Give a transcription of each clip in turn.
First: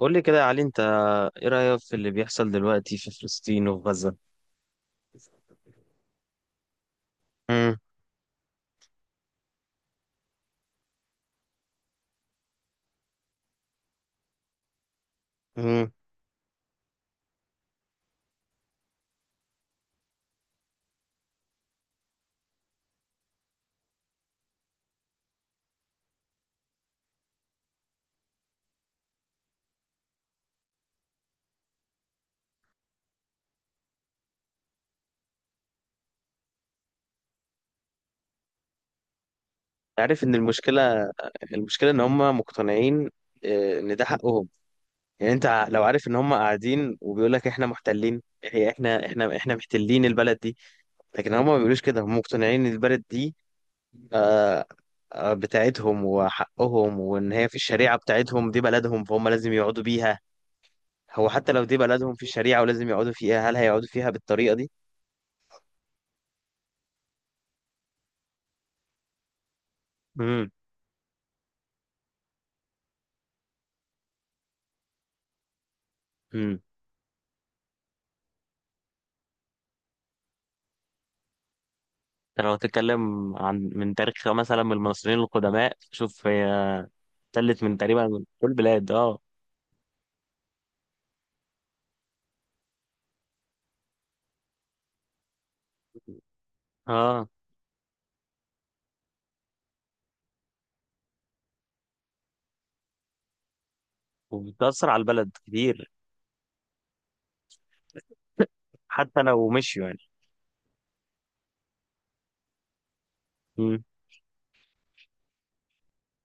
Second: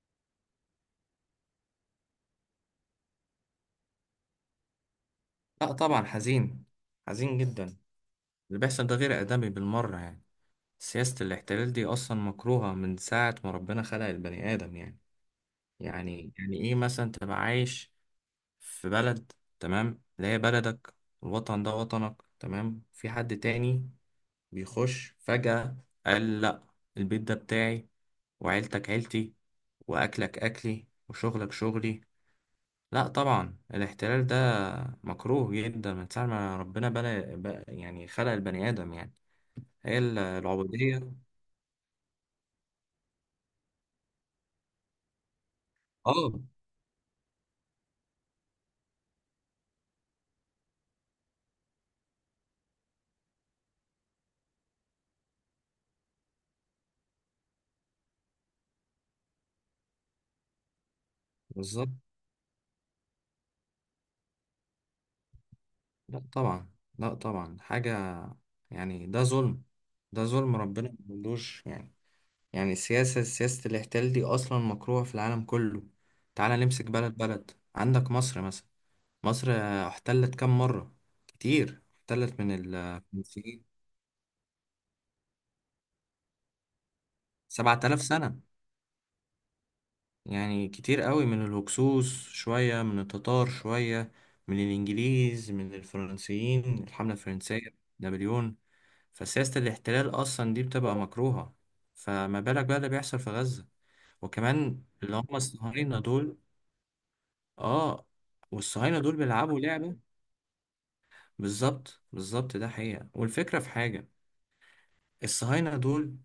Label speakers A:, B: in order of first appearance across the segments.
A: قول لي كده يا علي، انت ايه رأيك في اللي بيحصل دلوقتي في فلسطين وفي غزة؟
B: لا طبعا حزين. حزين جدا.
A: مم.
B: اللي بيحصل ده غير آدمي بالمرة يعني. سياسة الاحتلال دي أصلا مكروهة من ساعة ما ربنا خلق البني آدم يعني.
A: مم.
B: يعني إيه مثلا تبقى عايش في بلد، تمام، اللي هي بلدك، الوطن ده وطنك، تمام، في حد تاني بيخش فجأة، قال لأ البيت ده بتاعي وعيلتك عيلتي وأكلك أكلي وشغلك شغلي. لا طبعا الاحتلال ده مكروه جدا من ساعة ما ربنا يعني خلق البني آدم يعني. هي
A: عارف ان المشكلة
B: العبودية.
A: المشكلة ان هم مقتنعين، اه، ان ده حقهم. يعني انت لو عارف ان هم
B: اه،
A: قاعدين وبيقول لك احنا محتلين، هي احنا محتلين البلد دي. لكن هم ما بيقولوش كده، هم مقتنعين ان البلد دي آه، بتاعتهم وحقهم، وان هي في الشريعة بتاعتهم دي بلدهم، فهم لازم يقعدوا بيها. هو حتى لو دي
B: بالظبط.
A: بلدهم في الشريعة ولازم يقعدوا فيها، هل هيقعدوا فيها بالطريقة
B: لا طبعا. لا طبعا حاجة، يعني ده ظلم.
A: دي؟
B: ده ظلم ربنا ملوش يعني. يعني السياسة، سياسة الاحتلال دي أصلا مكروهة في العالم كله. تعالى
A: امم.
B: نمسك بلد بلد، عندك مصر مثلا. مصر احتلت كم مرة؟ كتير. احتلت
A: انت
B: من
A: لو تتكلم
B: الفرنسيين،
A: عن من تاريخ مثلا من المصريين القدماء، شوف هي تلت من
B: 7000
A: تقريبا من
B: سنة
A: كل البلاد. اه.
B: يعني، كتير قوي. من الهكسوس شوية، من التتار شوية، من الإنجليز، من الفرنسيين، الحملة
A: اه،
B: الفرنسية، نابليون. فسياسة الاحتلال أصلا دي بتبقى مكروهة. فما بالك بقى اللي بيحصل في غزة، وكمان
A: وبتأثر على
B: اللي
A: البلد
B: هم
A: كتير.
B: الصهاينة دول. آه. والصهاينة دول
A: حتى لو
B: بيلعبوا
A: مشيوا
B: لعبة.
A: يعني.
B: بالظبط، بالظبط، ده حقيقة. والفكرة في
A: امم.
B: حاجة، الصهاينة دول،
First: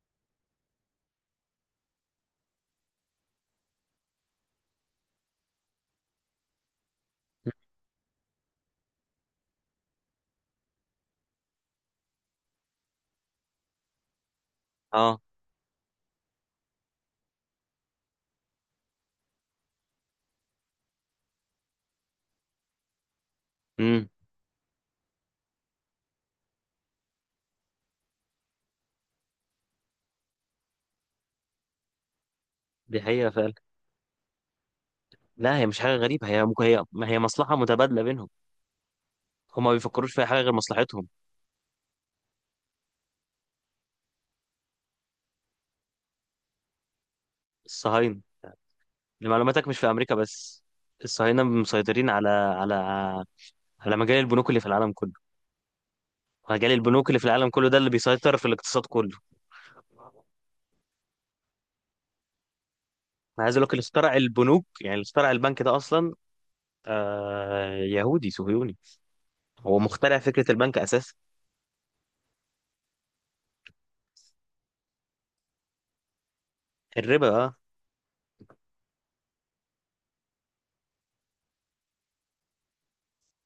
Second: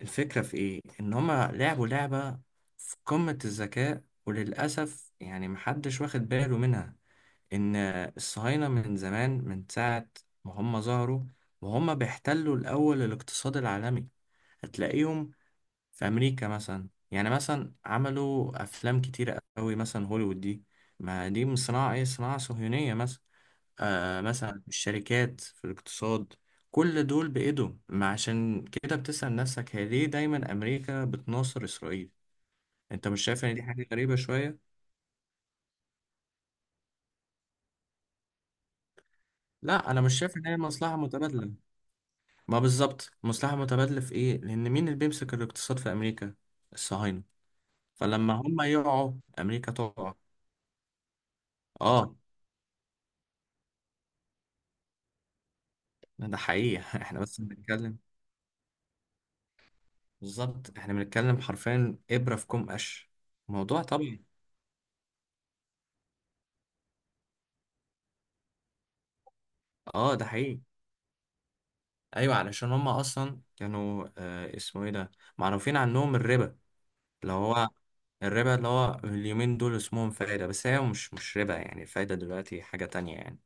B: الفكرة في إيه؟ إن هما لعبوا لعبة في قمة الذكاء، وللأسف يعني محدش واخد باله منها. ان الصهاينة من زمان، من ساعة ما هم ظهروا وهم بيحتلوا الاول الاقتصاد العالمي.
A: اه.
B: هتلاقيهم في امريكا مثلا، يعني مثلا عملوا افلام كتيرة قوي، مثلا هوليوود دي، ما دي من صناعة ايه؟ صناعة صهيونية مثلا.
A: امم.
B: آه، مثلا الشركات في الاقتصاد، كل دول بإيدهم. ما عشان كده بتسأل نفسك، هي ليه دايما أمريكا بتناصر إسرائيل؟
A: دي
B: أنت مش
A: حقيقة
B: شايف
A: فعلا.
B: إن دي حاجة غريبة شوية؟
A: لا هي مش حاجة غريبة، هي ممكن هي ما هي مصلحة متبادلة بينهم. هما ما
B: لا، أنا
A: بيفكروش
B: مش
A: في أي
B: شايف
A: حاجة
B: إن
A: غير
B: هي مصلحة
A: مصلحتهم.
B: متبادلة. ما بالظبط، مصلحة متبادلة في إيه؟ لأن مين اللي بيمسك الاقتصاد في أمريكا؟ الصهاينة.
A: الصهاينة.
B: فلما هم يقعوا،
A: لمعلوماتك
B: أمريكا
A: مش في
B: تقع.
A: أمريكا بس، الصهاينة مسيطرين
B: آه،
A: على مجال البنوك اللي في العالم كله.
B: ده
A: مجال
B: حقيقي.
A: البنوك اللي
B: إحنا
A: في
B: بس
A: العالم كله ده اللي
B: بنتكلم.
A: بيسيطر في الاقتصاد كله.
B: بالظبط، إحنا بنتكلم حرفيا إبرة في كوم قش.
A: انا عايز اقول لك، اللي
B: الموضوع
A: اخترع
B: طبيعي.
A: البنوك، يعني اللي اخترع البنك ده اصلا، آه، يهودي صهيوني. هو
B: آه،
A: مخترع
B: ده
A: فكره
B: حقيقي.
A: البنك اساسا.
B: أيوة، علشان هم أصلا كانوا آه اسمه إيه ده؟ معروفين عنهم الربا،
A: الربا.
B: اللي
A: اه.
B: هو الربا. اللي هو اليومين دول اسمهم فايدة، بس هي مش ربا يعني، الفايدة دلوقتي حاجة تانية يعني.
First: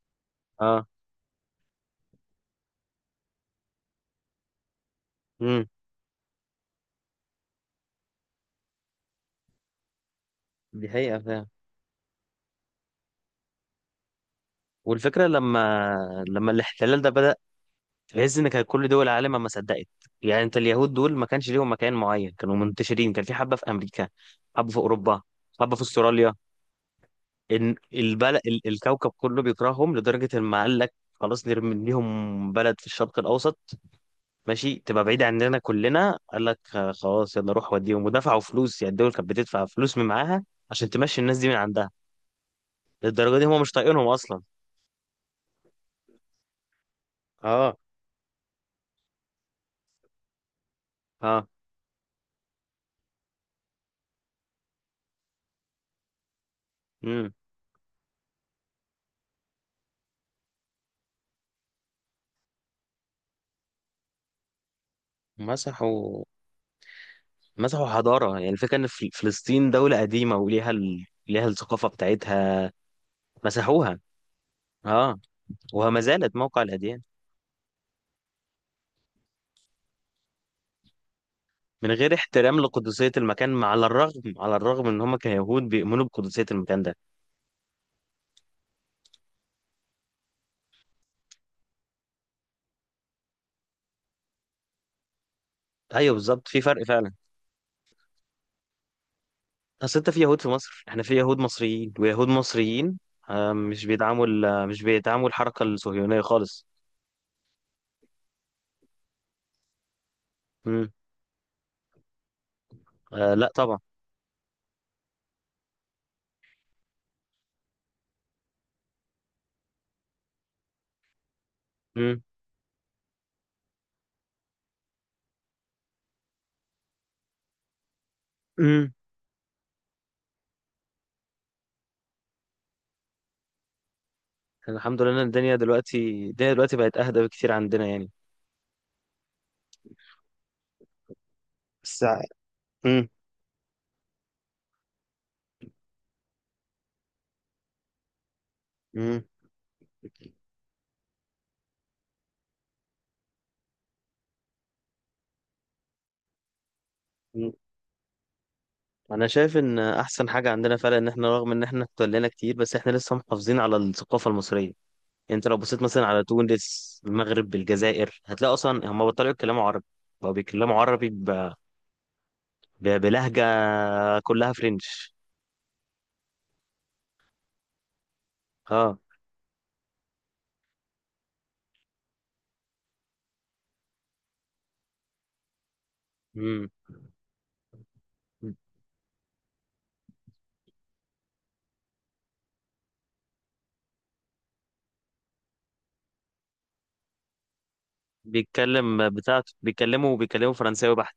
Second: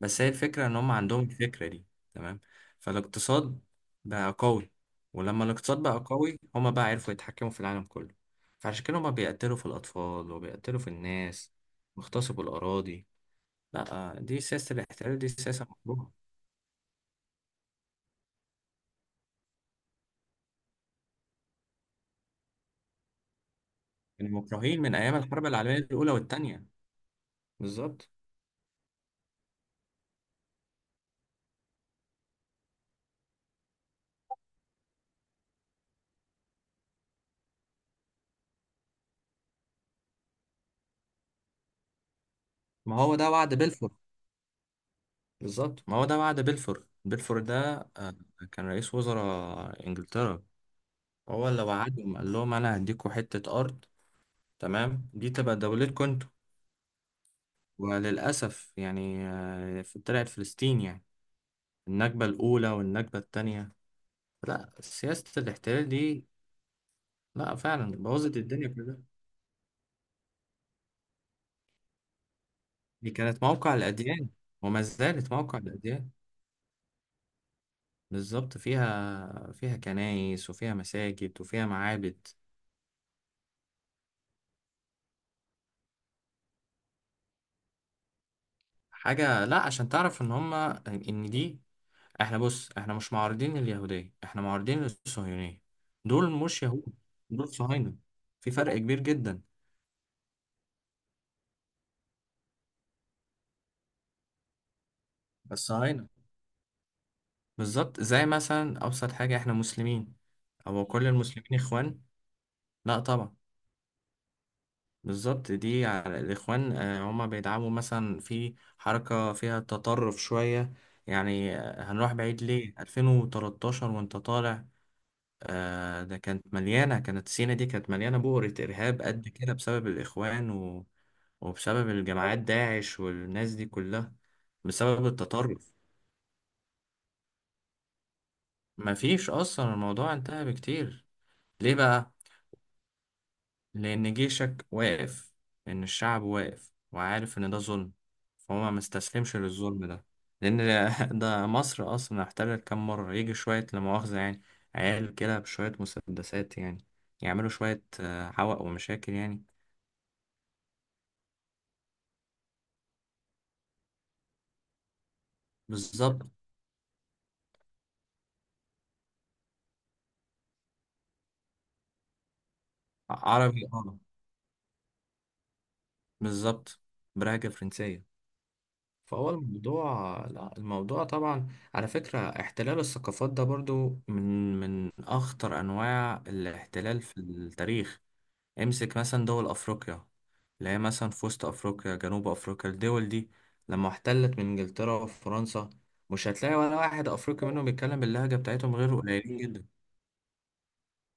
B: بس هي الفكرة ان
A: اه.
B: هم عندهم الفكرة دي، تمام. فالاقتصاد بقى قوي، ولما
A: امم.
B: الاقتصاد بقى قوي هم بقى عرفوا يتحكموا في العالم كله. فعشان كده هم بيقتلوا في الاطفال وبيقتلوا
A: دي
B: في
A: حقيقه فعلا.
B: الناس، بيغتصبوا الاراضي. لا، دي سياسة الاحتلال،
A: والفكره
B: دي سياسة مكروهة.
A: لما الاحتلال ده بدا، تحس ان كان كل دول العالم ما صدقت. يعني انت اليهود دول ما كانش ليهم مكان معين، كانوا منتشرين، كان في حبه في امريكا،
B: يعني
A: حبه في
B: مكروهين من ايام
A: اوروبا،
B: الحرب
A: حبه
B: العالمية
A: في
B: الاولى
A: استراليا.
B: والتانية.
A: ان
B: بالظبط،
A: البلد، الكوكب كله بيكرههم لدرجه ان ما قال لك خلاص نرمي ليهم بلد في الشرق الاوسط، ماشي تبقى بعيد عننا كلنا. قال لك خلاص يلا روح وديهم، ودفعوا فلوس، يعني الدول كانت بتدفع فلوس من معاها عشان تمشي الناس دي من عندها.
B: ما هو ده
A: للدرجه دي
B: وعد
A: هم مش
B: بلفور.
A: طايقينهم اصلا.
B: بلفور ده
A: اه.
B: كان رئيس وزراء انجلترا. هو
A: اه.
B: اللي وعدهم، قال لهم انا هديكوا حتة ارض، تمام، دي تبقى دولتكم انتوا.
A: امم.
B: وللأسف يعني، طلعت فلسطين يعني، النكبة الأولى والنكبة التانية. لا سياسة الاحتلال
A: مسحوا.
B: دي، لا
A: مسحوا
B: فعلا
A: حضاره.
B: بوظت
A: يعني
B: الدنيا
A: الفكره ان
B: كلها.
A: فلسطين دوله قديمه وليها ليها الثقافه بتاعتها.
B: دي كانت موقع
A: مسحوها.
B: الأديان، وما
A: اه.
B: زالت موقع
A: وما
B: الأديان.
A: زالت موقع الاديان.
B: بالظبط، فيها فيها كنايس وفيها مساجد وفيها
A: من غير
B: معابد.
A: احترام لقدسيه المكان، على الرغم ان هم كيهود بيؤمنوا بقدسيه المكان ده.
B: حاجة، لا، عشان تعرف إن هما، إن دي، إحنا بص إحنا مش معارضين اليهودية، إحنا معارضين الصهيونية.
A: ايوه
B: دول
A: بالظبط، في
B: مش
A: فرق
B: يهود،
A: فعلا.
B: دول صهاينة، في فرق كبير جدا.
A: اصل انت في يهود في مصر، احنا في يهود مصريين ويهود مصريين، مش بيدعموا مش بيدعموا الحركة
B: بس عينة.
A: الصهيونية خالص.
B: بالظبط، زي مثلا أبسط حاجة، إحنا مسلمين أو
A: امم.
B: كل المسلمين إخوان؟ لا
A: آه.
B: طبعا.
A: لا طبعا.
B: بالظبط، دي على الإخوان. هما بيدعموا مثلا في حركة فيها تطرف شوية يعني. هنروح
A: امم.
B: بعيد ليه، 2013 وأنت طالع، ده كانت مليانة، كانت سينا دي كانت مليانة بؤرة
A: امم.
B: إرهاب قد كده، بسبب الإخوان وبسبب الجماعات داعش والناس دي كلها،
A: الحمد
B: بسبب
A: لله إن الدنيا
B: التطرف.
A: دلوقتي، الدنيا دلوقتي بقت اهدى بكتير عندنا يعني.
B: مفيش أصلا، الموضوع انتهى بكتير. ليه
A: بس.
B: بقى؟
A: امم.
B: لأن جيشك واقف، إن الشعب واقف وعارف إن ده ظلم، فهو ما
A: امم.
B: مستسلمش للظلم ده. لأن ده مصر أصلا احتلت كام مرة، يجي شوية لا مؤاخذة يعني عيال كده بشوية مسدسات يعني، يعملوا
A: مم.
B: شوية حوق ومشاكل
A: انا
B: يعني.
A: شايف ان احسن حاجه عندنا فعلا ان احنا رغم ان احنا اتولينا كتير، بس احنا لسه محافظين على الثقافه المصريه يعني. انت لو بصيت مثلا على
B: بالظبط.
A: تونس المغرب الجزائر، هتلاقي اصلا هم بطلوا يتكلموا عربي، بقوا بيتكلموا عربي بلهجة
B: عربي اه.
A: كلها فرنش.
B: بالظبط، برهجة فرنسية.
A: اه.
B: فهو الموضوع لا، الموضوع طبعا. على فكرة، احتلال الثقافات ده برضو من أخطر أنواع
A: امم.
B: الاحتلال في التاريخ. امسك مثلا دول افريقيا، اللي هي مثلا في وسط افريقيا، جنوب افريقيا، الدول دي لما احتلت من انجلترا وفرنسا، مش هتلاقي ولا واحد افريقي منهم بيتكلم باللهجة بتاعتهم، غير
A: بيتكلم
B: قليلين
A: بتاعته،
B: جدا.
A: بيتكلموا فرنساوي بحت.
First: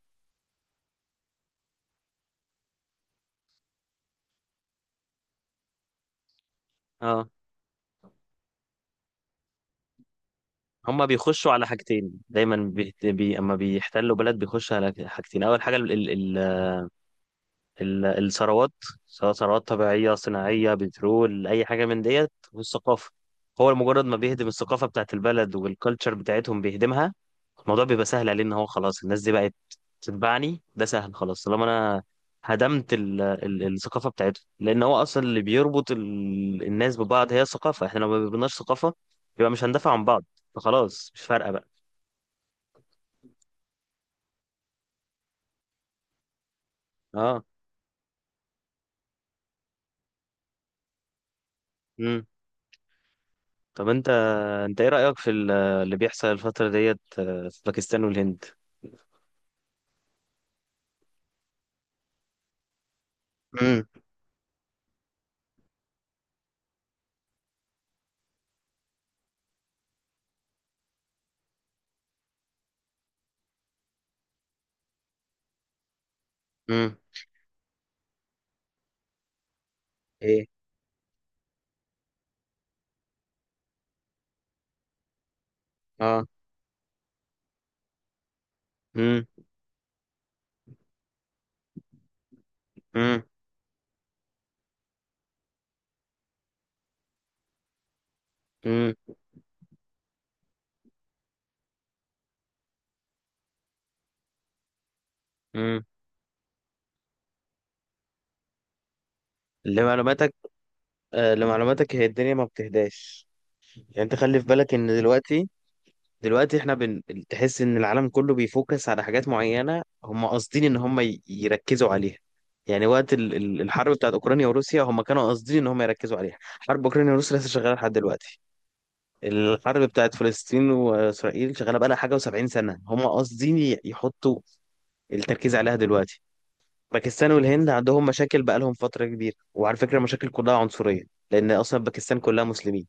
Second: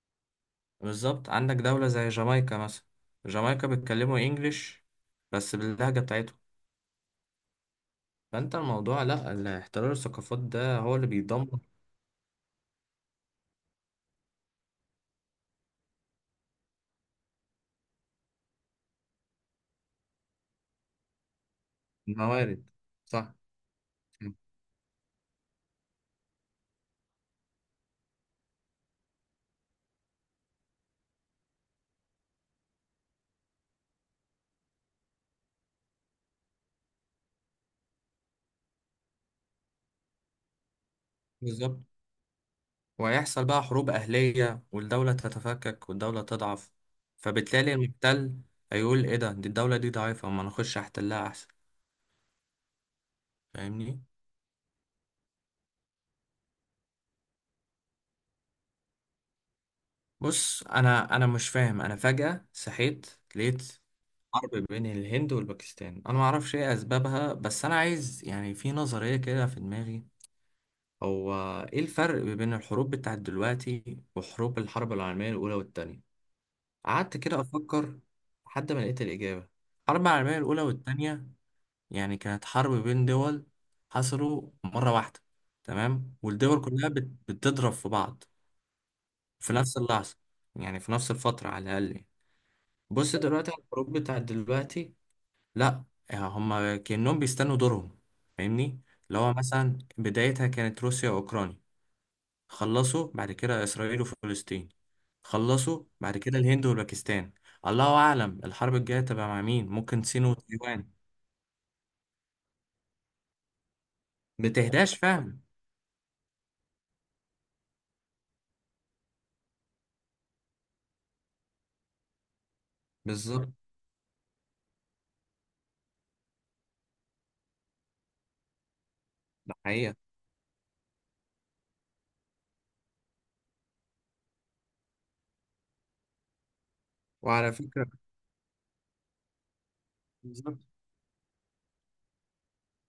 B: بالظبط. عندك دولة زي جامايكا مثلا، جامايكا بيتكلموا انجليش، بس باللهجة بتاعتهم.
A: اه.
B: فانت الموضوع، لا الاحترار الثقافات ده هو
A: هما
B: اللي
A: بيخشوا
B: بيدمر.
A: على حاجتين دايما اما بيحتلوا بلد بيخشوا على حاجتين. اول حاجة الثروات، سواء ثروات طبيعية صناعية بترول أي حاجة من ديت،
B: الموارد،
A: والثقافة.
B: صح.
A: هو مجرد ما بيهدم الثقافة بتاعت البلد والكالتشر بتاعتهم بيهدمها، الموضوع بيبقى سهل عليه إن هو خلاص الناس دي بقت تتبعني. ده سهل خلاص طالما أنا هدمت ال ال الثقافة بتاعتهم، لأن هو أصلا اللي بيربط الناس ببعض هي الثقافة. إحنا لو ما بيبناش ثقافة، يبقى مش هندافع عن بعض، فخلاص مش فارقة بقى.
B: بالظبط، وهيحصل بقى حروب أهلية، والدولة تتفكك والدولة تضعف،
A: أه.
B: فبالتالي المحتل هيقول إيه ده؟ دي الدولة دي ضعيفة، ما نخش أحتلها أحسن.
A: مم. طب
B: فاهمني.
A: أنت، أنت إيه رأيك في اللي بيحصل الفترة ديت في باكستان والهند؟
B: بص، أنا مش فاهم، أنا فجأة صحيت لقيت
A: امم.
B: حرب بين الهند والباكستان. أنا معرفش إيه أسبابها، بس أنا عايز يعني، في نظرية كده في دماغي، هو إيه الفرق بين الحروب بتاعت دلوقتي وحروب الحرب العالمية الأولى والتانية؟
A: امم.
B: قعدت كده أفكر، لحد ما لقيت الإجابة. الحرب العالمية
A: ايه.
B: الأولى والتانية، يعني كانت حرب بين دول، حصلوا مرة واحدة، تمام،
A: اه.
B: والدول كلها بتضرب في بعض
A: امم.
B: في نفس اللحظة، يعني في نفس الفترة على الأقل يعني. بص
A: امم.
B: دلوقتي على الحروب بتاعت دلوقتي، لا، هم كأنهم بيستنوا دورهم، فاهمني.
A: امم.
B: اللي هو مثلا بدايتها كانت روسيا وأوكرانيا، خلصوا بعد كده إسرائيل وفلسطين،
A: امم.
B: خلصوا بعد كده الهند والباكستان. الله أعلم الحرب الجاية تبقى مع مين، ممكن الصين
A: لمعلوماتك،
B: وتايوان.
A: آه، لمعلوماتك هي الدنيا ما بتهداش. يعني انت خلي في بالك ان
B: بتهداش، فاهم.
A: دلوقتي، دلوقتي احنا تحس ان العالم كله بيفوكس على حاجات معينة هم قاصدين ان هم يركزوا عليها. يعني وقت
B: بالظبط،
A: الحرب بتاعت اوكرانيا وروسيا هم كانوا قاصدين ان هم يركزوا عليها، حرب اوكرانيا وروسيا لسه شغالة لحد دلوقتي.
B: ده
A: الحرب
B: حقيقة.
A: بتاعت فلسطين واسرائيل شغالة بقى لها حاجة و70 سنة، هم قاصدين يحطوا التركيز عليها دلوقتي. باكستان
B: وعلى
A: والهند
B: فكرة،
A: عندهم مشاكل بقالهم فترة كبيرة، وعلى فكرة مشاكل كلها
B: بالظبط،
A: عنصرية، لأن أصلا باكستان كلها مسلمين.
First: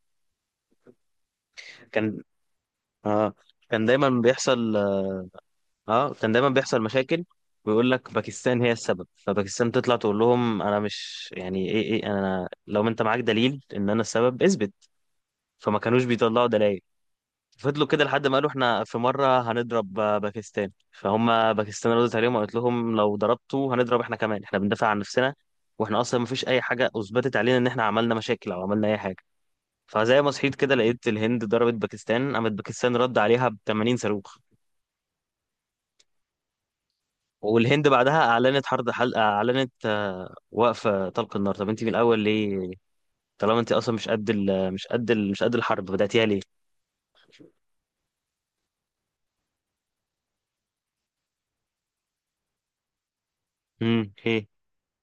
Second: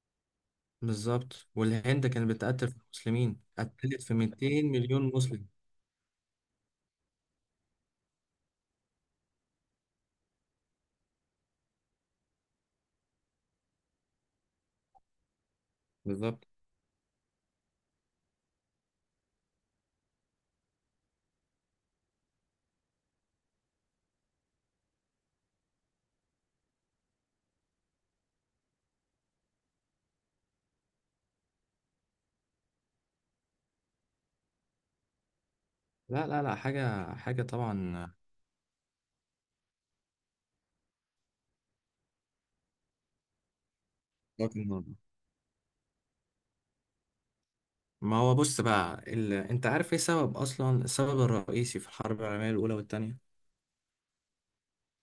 B: بالظبط، والهند
A: كان.
B: كانت بتقتل في
A: آه.
B: المسلمين،
A: كان
B: قتلت
A: دايما
B: في 200
A: بيحصل.
B: مليون مسلم.
A: آه. كان دايما بيحصل مشاكل، ويقول لك باكستان هي السبب، فباكستان تطلع تقول لهم أنا مش يعني إيه إيه، أنا لو أنت معاك دليل إن أنا السبب اثبت، فما كانوش
B: بالظبط.
A: بيطلعوا دلائل. فضلوا كده لحد ما قالوا احنا في مرة هنضرب باكستان، فهم باكستان ردت عليهم وقالت لهم لو ضربتوا هنضرب احنا كمان، احنا بندافع عن نفسنا، واحنا اصلا مفيش اي حاجة اثبتت علينا ان احنا عملنا مشاكل او عملنا اي حاجة. فزي ما صحيت كده لقيت الهند ضربت باكستان، قامت باكستان رد عليها ب 80 صاروخ.
B: لا لا لا، حاجة حاجة
A: والهند
B: طبعا.
A: بعدها اعلنت حرب اعلنت وقف طلق النار. طب انت من الاول ليه؟ طالما انت اصلا
B: لكن-
A: مش قد الحرب، بدأتيها ليه؟
B: ما هو بص بقى انت عارف ايه سبب، اصلا السبب الرئيسي في الحرب العالمية الاولى والتانية؟
A: امم. هي.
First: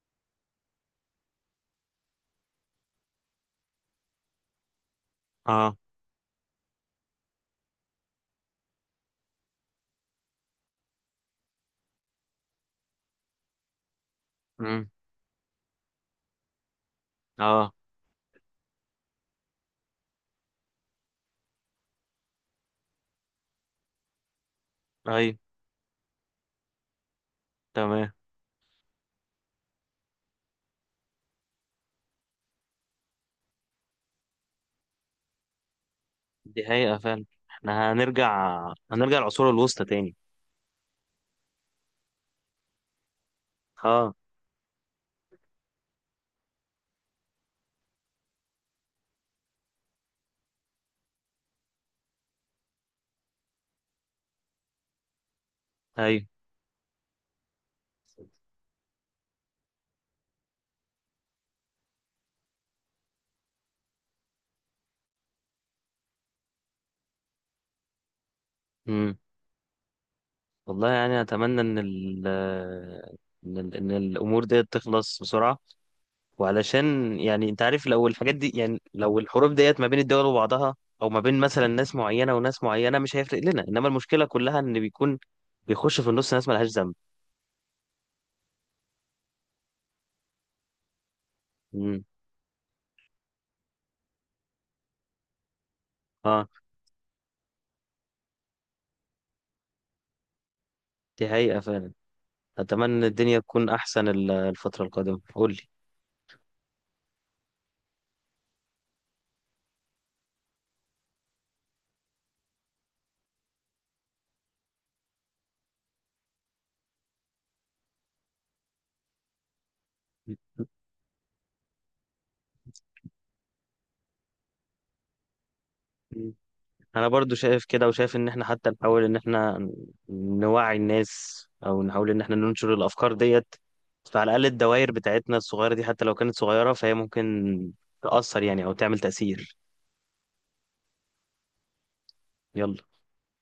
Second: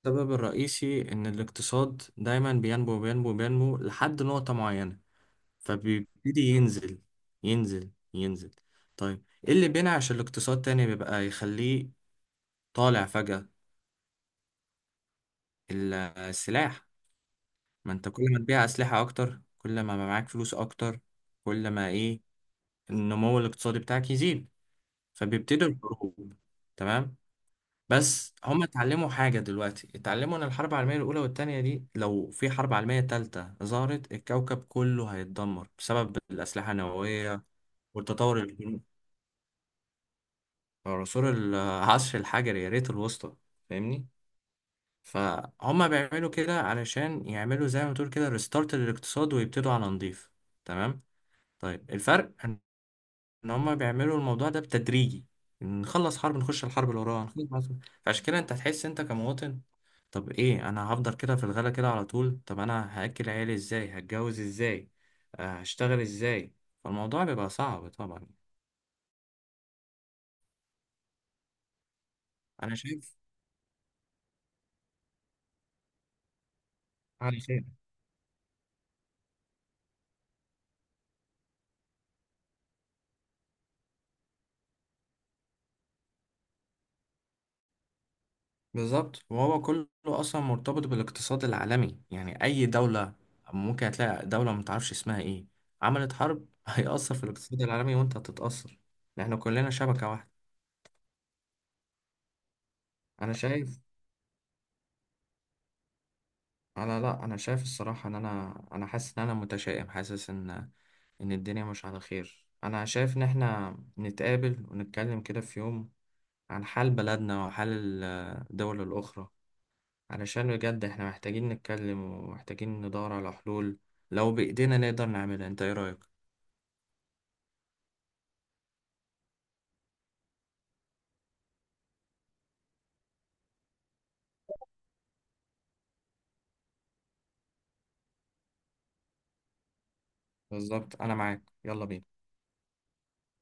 B: السبب الرئيسي ان الاقتصاد دايما بينمو بينمو بينمو لحد نقطة معينة،
A: اه.
B: فبيبتدي ينزل ينزل ينزل. طيب ايه اللي بينعش الاقتصاد تاني، بيبقى يخليه طالع فجأة؟
A: امم.
B: السلاح.
A: اه.
B: ما انت كل ما تبيع اسلحة اكتر، كل ما بقى معاك فلوس اكتر، كل ما ايه، النمو الاقتصادي بتاعك يزيد.
A: ايوه.
B: فبيبتدوا الحروب، تمام.
A: تمام.
B: بس هم اتعلموا حاجة دلوقتي، اتعلموا ان الحرب العالمية الاولى والتانية دي، لو في حرب عالمية تالتة ظهرت، الكوكب كله هيتدمر بسبب
A: دي
B: الاسلحة
A: حقيقة فعلا.
B: النووية.
A: احنا
B: والتطور
A: هنرجع،
B: الجنو-
A: هنرجع العصور الوسطى تاني.
B: عصور، العصر الحجري، يا ريت الوسطى، فاهمني.
A: اه.
B: فهم بيعملوا كده علشان يعملوا زي ما تقول كده ريستارت للاقتصاد، ويبتدوا على نضيف، تمام. طيب الفرق ان، إن هما بيعملوا الموضوع ده بتدريجي، نخلص
A: ايوه.
B: حرب نخش الحرب اللي وراها فعشان كده انت هتحس، انت كمواطن، طب ايه، انا هفضل كده في الغلا كده على طول؟ طب انا هاكل عيالي ازاي؟ هتجوز ازاي؟ هشتغل ازاي؟ فالموضوع بيبقى صعب طبعا.
A: امم. والله يعني اتمنى
B: انا شايف،
A: إن الامور ديت تخلص بسرعه، وعلشان
B: على
A: يعني انت
B: خير.
A: عارف لو الحاجات دي، يعني لو الحروب ديت ما بين الدول وبعضها او ما بين مثلا ناس معينه وناس معينه، مش هيفرق لنا، انما المشكله كلها ان بيكون بيخش في النص ناس ملهاش ذنب.
B: بالظبط، وهو كله اصلا مرتبط بالاقتصاد العالمي،
A: امم.
B: يعني اي دولة، ممكن هتلاقي دولة ما تعرفش اسمها ايه عملت حرب،
A: اه.
B: هيأثر في الاقتصاد العالمي وانت هتتأثر، لان احنا كلنا شبكة واحدة.
A: دي حقيقه فعلا. اتمنى
B: انا
A: الدنيا تكون
B: شايف،
A: احسن الفتره القادمه. قول
B: لا انا شايف الصراحه ان انا حاسس ان انا متشائم، حاسس ان ان الدنيا مش على خير. انا شايف ان احنا نتقابل ونتكلم كده في يوم عن حال بلدنا وحال الدول الاخرى، علشان بجد احنا محتاجين نتكلم ومحتاجين ندور على حلول، لو بايدينا نقدر نعملها. انت ايه رايك؟
A: لي. انا برضو شايف كده، وشايف ان احنا حتى نحاول ان احنا نوعي الناس او نحاول ان احنا ننشر الافكار ديت، فعلى الاقل الدوائر بتاعتنا الصغيره دي حتى لو كانت صغيره فهي ممكن تاثر يعني او تعمل تاثير.
B: بالظبط، انا معاك، يلا بينا.
A: يلا.